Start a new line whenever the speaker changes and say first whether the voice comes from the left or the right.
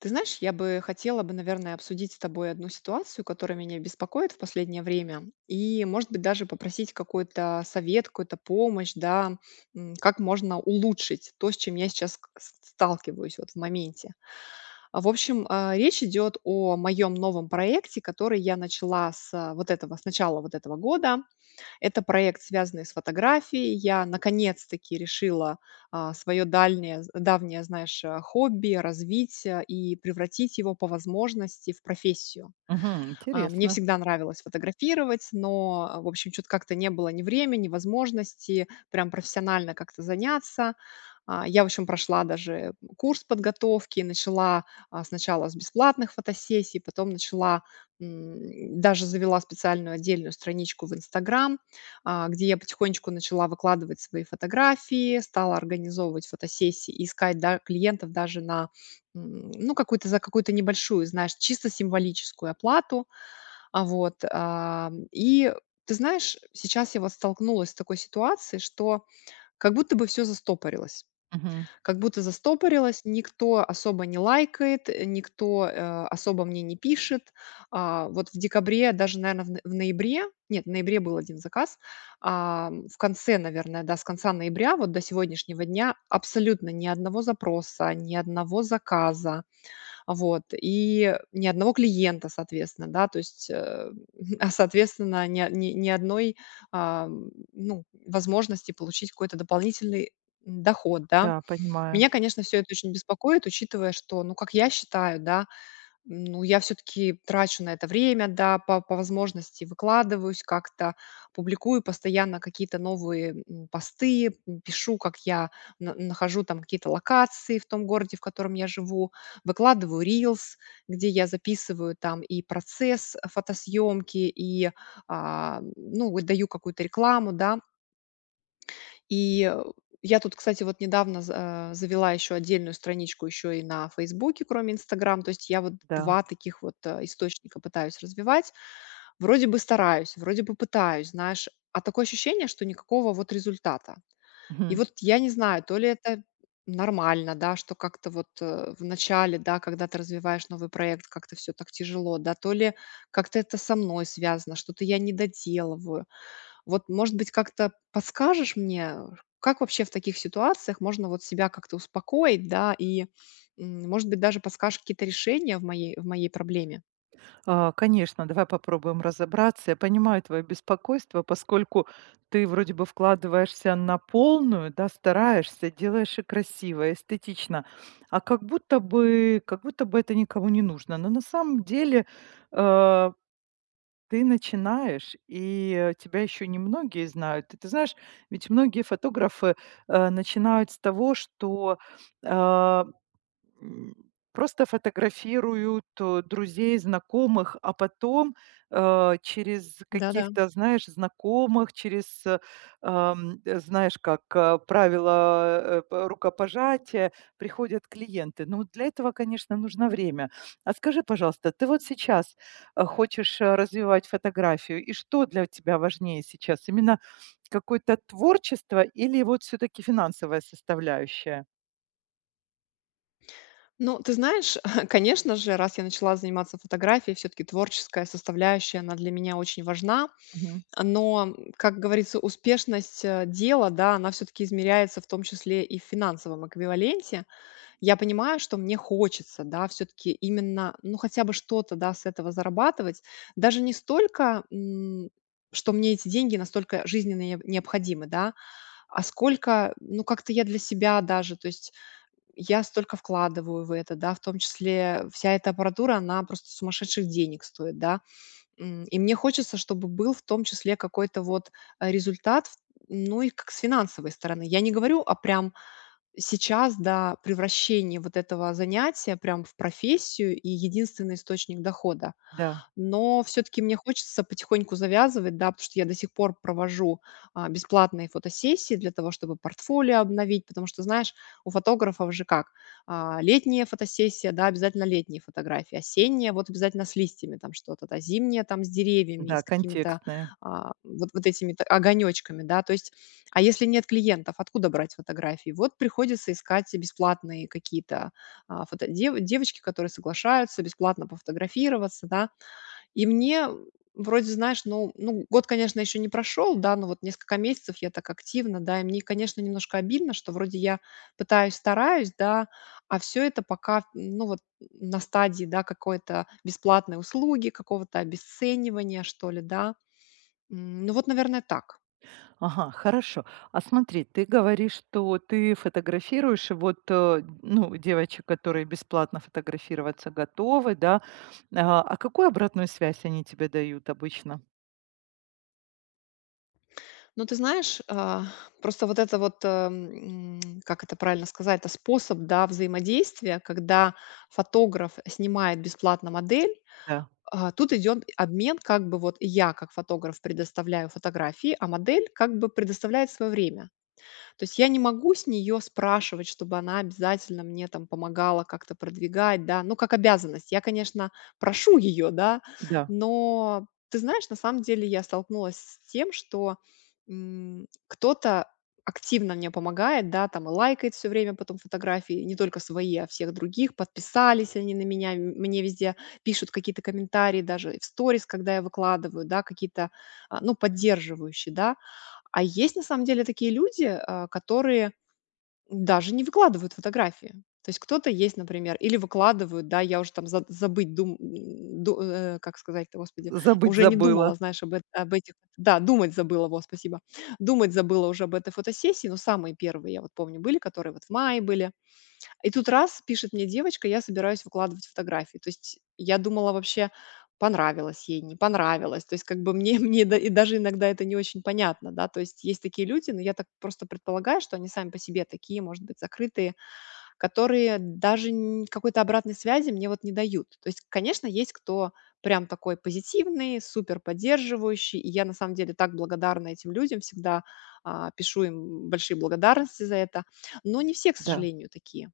left: Ты знаешь, я бы хотела бы, наверное, обсудить с тобой одну ситуацию, которая меня беспокоит в последнее время, и, может быть, даже попросить какой-то совет, какую-то помощь, да, как можно улучшить то, с чем я сейчас сталкиваюсь вот в моменте. В общем, речь идет о моем новом проекте, который я начала с начала вот этого года. Это проект, связанный с фотографией. Я наконец-таки решила свое дальнее, давнее, знаешь, хобби развить и превратить его по возможности в профессию.
right: Мгм.
left: Мне
right: Интересно.
left: всегда нравилось фотографировать, но, в общем, что то как-то не было ни времени, ни возможности прям профессионально как-то заняться. Я, в общем, прошла даже курс подготовки, начала, сначала с бесплатных фотосессий, потом начала, даже завела специальную отдельную страничку в "Инстаграм", где я потихонечку начала выкладывать свои фотографии, стала организовывать фотосессии и искать, да, клиентов даже на, ну, какую-то за какую-то небольшую, знаешь, чисто символическую оплату. Вот, и ты знаешь, сейчас я вот столкнулась с такой ситуацией, что как будто бы все застопорилось.
right: Мгм.
left: Как будто застопорилось, никто особо не лайкает, никто, особо мне не пишет. Вот в декабре, даже, наверное, в ноябре нет, в ноябре был один заказ. В конце, наверное, да, с конца ноября вот до сегодняшнего дня абсолютно ни одного запроса, ни одного заказа. Вот, и ни одного клиента, соответственно, да, то есть, соответственно, ни одной, ну, возможности получить какой-то дополнительный доход, да.
right: Да, понимаю.
left: Меня, конечно, все это очень беспокоит, учитывая, что, ну, как я считаю, да, ну, я все-таки трачу на это время, да, по возможности выкладываюсь как-то, публикую постоянно какие-то новые посты, пишу, как я нахожу там какие-то локации в том городе, в котором я живу, выкладываю рилс, где я записываю там и процесс фотосъемки, и, ну, вот даю какую-то рекламу, да, и я тут, кстати, вот недавно завела еще отдельную страничку еще и на "Фейсбуке", кроме "Инстаграм". То есть я вот
right: Да.
left: 2 таких вот, источника пытаюсь развивать. Вроде бы стараюсь, вроде бы пытаюсь, знаешь, а такое ощущение, что никакого вот результата. И
right: Мгм.
left: вот я не знаю, то ли это нормально, да, что как-то вот, в начале, да, когда ты развиваешь новый проект, как-то все так тяжело, да, то ли как-то это со мной связано, что-то я не доделываю. Вот, может быть, как-то подскажешь мне, как вообще в таких ситуациях можно вот себя как-то успокоить, да, и, может быть, даже подскажешь какие-то решения в моей проблеме?
right: Конечно, давай попробуем разобраться. Я понимаю твое беспокойство, поскольку ты вроде бы вкладываешься на полную, да, стараешься, делаешь и красиво, и эстетично, как будто бы это никому не нужно. Но на самом деле э, ты начинаешь, и тебя еще немногие знают. И ты знаешь, ведь многие фотографы начинают с того, что а, М, просто фотографируют, друзей, знакомых, а потом, через
left: Да-да.
right: каких-то, знаешь, знакомых, через, э, ам, э, знаешь, как правило, э, п рукопожатия приходят клиенты. Ну, для этого, конечно, нужно время. А скажи, пожалуйста, ты вот сейчас, хочешь, развивать фотографию, и что для тебя важнее сейчас? Именно какое-то творчество или вот все таки финансовая составляющая?
left: Ну, ты знаешь, конечно же, раз я начала заниматься фотографией, все-таки творческая составляющая, она для меня очень важна.
right: Мгм.
left: Но, как говорится, успешность дела, да, она все-таки измеряется в том числе и в финансовом эквиваленте. Я понимаю, что мне хочется, да, все-таки именно, ну, хотя бы что-то, да, с этого зарабатывать. Даже не столько, что мне эти деньги настолько жизненно необходимы, да, а сколько, ну, как-то я для себя даже, то есть я столько вкладываю в это, да, в том числе вся эта аппаратура, она просто сумасшедших денег стоит, да. И мне хочется, чтобы был в том числе какой-то вот результат, ну, и как с финансовой стороны. Я не говорю о прям сейчас, да, превращение вот этого занятия прям в профессию и единственный источник дохода.
right: Да.
left: Но все таки мне хочется потихоньку завязывать, да, потому что я до сих пор провожу, бесплатные фотосессии для того, чтобы портфолио обновить. Потому что, знаешь, у фотографов же как: летняя фотосессия, да, обязательно летние фотографии, осенняя- вот обязательно с листьями там что-то, да, зимняя- там с деревьями и с
right: Да,
left: какими-то,
right: контекстная.
left: вот этими т огонёчками, да. То есть, если нет клиентов, откуда брать фотографии? Вот приходится искать бесплатные какие-то, фотодев девочки, которые соглашаются бесплатно пофотографироваться, да. И мне вроде, знаешь, год, конечно, еще не прошел, да, но вот несколько месяцев я так активно, да, и мне, конечно, немножко обидно, что вроде я пытаюсь, стараюсь, да, а все это пока, ну, вот на стадии, да, какой-то бесплатной услуги, какого-то обесценивания, что ли, да. Ну, вот, наверное, так.
right: Ага, хорошо. А смотри, ты говоришь, что ты фотографируешь, и вот, ну, девочек, которые бесплатно фотографироваться готовы, да. А какую обратную связь они тебе дают обычно?
left: Но ты знаешь, просто вот это вот, как это правильно сказать, это способ, да, взаимодействия, когда фотограф снимает бесплатно модель.
right: Да,
left: Тут идет обмен, как бы вот я как фотограф предоставляю фотографии, а модель как бы предоставляет свое время. То есть я не могу с нее спрашивать, чтобы она обязательно мне там помогала как-то продвигать, да, ну, как обязанность. Я, конечно, прошу ее, да,
right: да.
left: но ты знаешь, на самом деле я столкнулась с тем, что кто-то активно мне помогает, да, там и лайкает все время потом фотографии, не только свои, а всех других, подписались они на меня, мне везде пишут какие-то комментарии, даже в сторис, когда я выкладываю, да, какие-то, ну, поддерживающие, да, а есть на самом деле такие люди, которые даже не выкладывают фотографии. То есть кто-то есть, например, или выкладывают, да, я уже там за- забыть, дум, м, ду- э, как сказать-то, господи,
right: Забыть
left: уже не
right: забыла.
left: думала, знаешь, об этих, да, думать забыла, вот, спасибо, думать забыла уже об этой фотосессии, но самые первые, я вот помню, были, которые вот в мае были, и тут пишет мне девочка: "Я собираюсь выкладывать фотографии". То есть я думала вообще, понравилось ей, не понравилось. То есть как бы мне мне да и даже иногда это не очень понятно, да. То есть есть такие люди, но я так просто предполагаю, что они сами по себе такие, может быть, закрытые, которые даже н какой-то обратной связи мне вот не дают. То есть, конечно, есть кто прям такой позитивный, супер поддерживающий, и я на самом деле так благодарна этим людям всегда, пишу им большие благодарности за это. Но не все, к
right: Да.
left: сожалению, такие.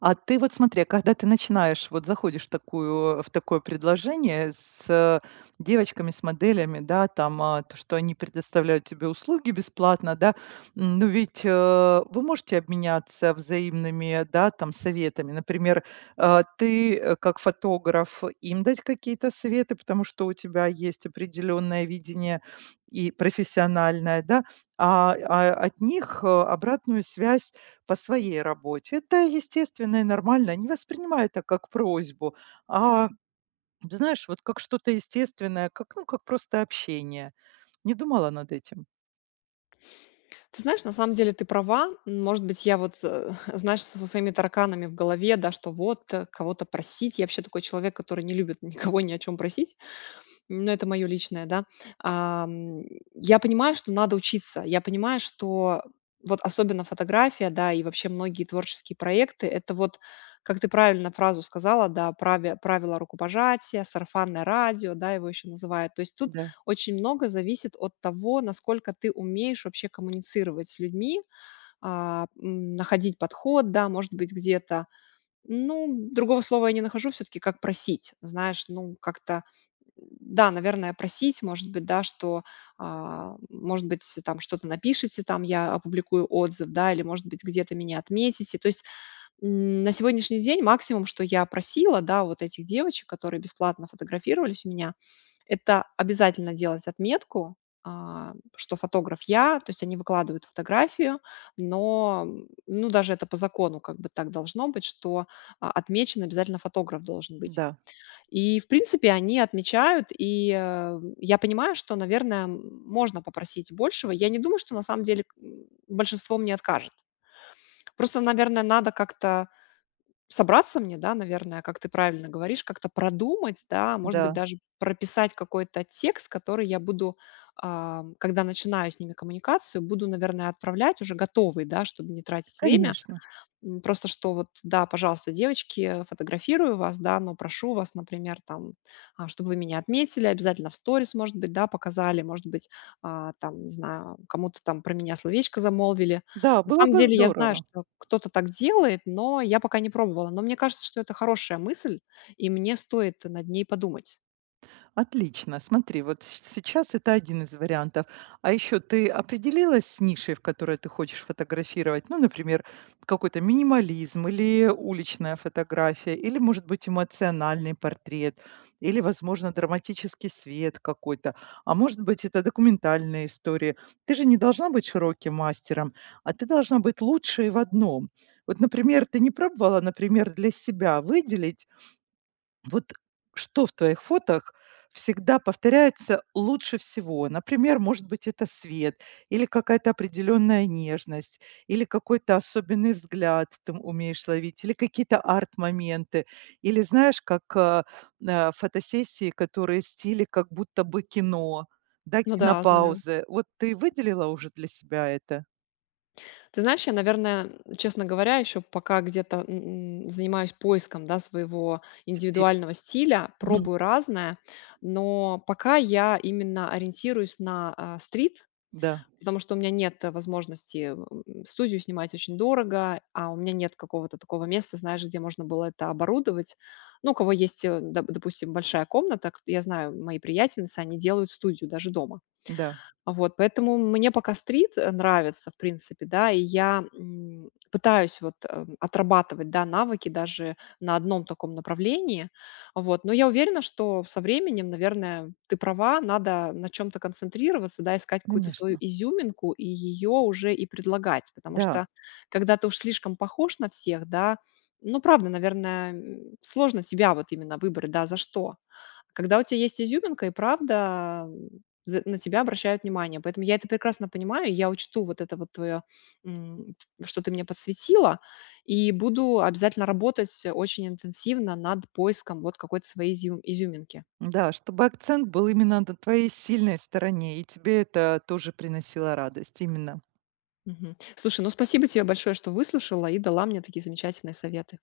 right: А ты вот смотри, а когда ты начинаешь, вот заходишь в такое предложение с, девочками, с моделями, да, там, то, что они предоставляют тебе услуги бесплатно, да. Но ведь, вы можете обменяться взаимными, да, там, советами. Например, ты, как фотограф, им дать какие-то советы, потому что у тебя есть определенное видение и профессиональное, да, от них, обратную связь по своей работе. Это естественно и нормально. Не воспринимай это как просьбу, а, знаешь, вот как что-то естественное, как, ну, как просто общение. Не думала над этим.
left: Ты знаешь, на самом деле ты права. Может быть, я вот, знаешь, со своими тараканами в голове, да, что вот кого-то просить. Я вообще такой человек, который не любит никого ни о чем просить. Ну, это моё личное, да. Ам, я понимаю, что надо учиться. Я понимаю, что вот особенно фотография, да, и вообще многие творческие проекты- это вот, как ты правильно фразу сказала, да, праве правила рукопожатия, сарафанное радио, да, его еще называют. То есть тут
right: Да,
left: очень много зависит от того, насколько ты умеешь вообще коммуницировать с людьми, находить подход, да, может быть, где-то. Ну, другого слова я не нахожу всё-таки, как просить. Знаешь, ну, как-то да, наверное, просить, может быть, да, что, может быть, там что-то напишите, там я опубликую отзыв, да, или, может быть, где-то меня отметите. То есть на сегодняшний день максимум, что я просила, да, вот этих девочек, которые бесплатно фотографировались у меня, это обязательно делать отметку, что фотограф я, то есть они выкладывают фотографию, но, ну, даже это по закону как бы так должно быть, что отмечен обязательно фотограф должен быть.
right: да,
left: И, в принципе, они отмечают, и, я понимаю, что, наверное, можно попросить большего. Я не думаю, что на самом деле большинство мне откажет. Просто, наверное, надо как-то собраться мне, да, наверное, как ты правильно говоришь, как-то продумать, да, может быть,
right: да,
left: даже прописать какой-то текст, который я буду, когда начинаю с ними коммуникацию, буду, наверное, отправлять уже готовый, да, чтобы не тратить время.
right: конечно.
left: Просто что вот, да, пожалуйста, девочки, фотографирую вас, да, но прошу вас, например, там, чтобы вы меня отметили, обязательно в сторис, может быть, да, показали, может быть, там, не знаю, кому-то там про меня словечко замолвили.
right: Да,
left: На
right: было
left: самом
right: бы
left: деле я знаю,
right: здорово.
left: что кто-то так делает, но я пока не пробовала. Но мне кажется, что это хорошая мысль, и мне стоит над ней подумать.
right: Отлично. Смотри, вот сейчас это один из вариантов. А еще ты определилась с нишей, в которой ты хочешь фотографировать? Ну, например, какой-то минимализм или уличная фотография, или, может быть, эмоциональный портрет, или, возможно, драматический свет какой-то, а может быть, это документальные истории. Ты же не должна быть широким мастером, а ты должна быть лучшей в одном. Вот, например, ты не пробовала, например, для себя выделить вот что в твоих фотах всегда повторяется лучше всего? Например, может быть, это свет, или какая-то определенная нежность, или какой-то особенный взгляд ты умеешь ловить, или какие-то арт-моменты, или знаешь, как фотосессии, которые в стиле как будто бы кино, да,
left: Ну да, знаю.
right: кинопаузы. Вот ты выделила уже для себя это?
left: Ты знаешь, я, наверное, честно говоря, еще пока где-то занимаюсь поиском, да, своего
right: Стиль.
left: индивидуального стиля,
right: Мгм.
left: пробую разное, но пока я именно ориентируюсь на стрит,
right: Да,
left: потому что у меня нет возможности студию снимать очень дорого, а у меня нет какого-то такого места, знаешь, где можно было это оборудовать. Ну, у кого есть, допустим, большая комната, я знаю, мои приятельницы, они делают студию даже дома
right: да,
left: вот, поэтому мне пока стрит, нравится, в принципе, да, и я, пытаюсь вот, отрабатывать, да, навыки даже на одном таком направлении. Вот, но я уверена, что со временем, наверное, ты права, надо на чем то концентрироваться, да, искать какую-то свою
right: конечно.
left: изюминку и ее уже и предлагать. Потому
right: Да.
left: что когда ты уж слишком похож на всех, да, ну, правда, наверное, сложно тебя вот именно выбрать, да, за что. Когда у тебя есть изюминка и правда за на тебя обращают внимание. Поэтому я это прекрасно понимаю, и я учту вот это вот твое, что ты мне подсветила, и буду обязательно работать очень интенсивно над поиском вот какой-то своей изюминки.
right: Да, чтобы акцент был именно на твоей сильной стороне, и тебе это тоже приносило радость, именно.
left: Мгм. Слушай, ну спасибо тебе большое, что выслушала и дала мне такие замечательные советы.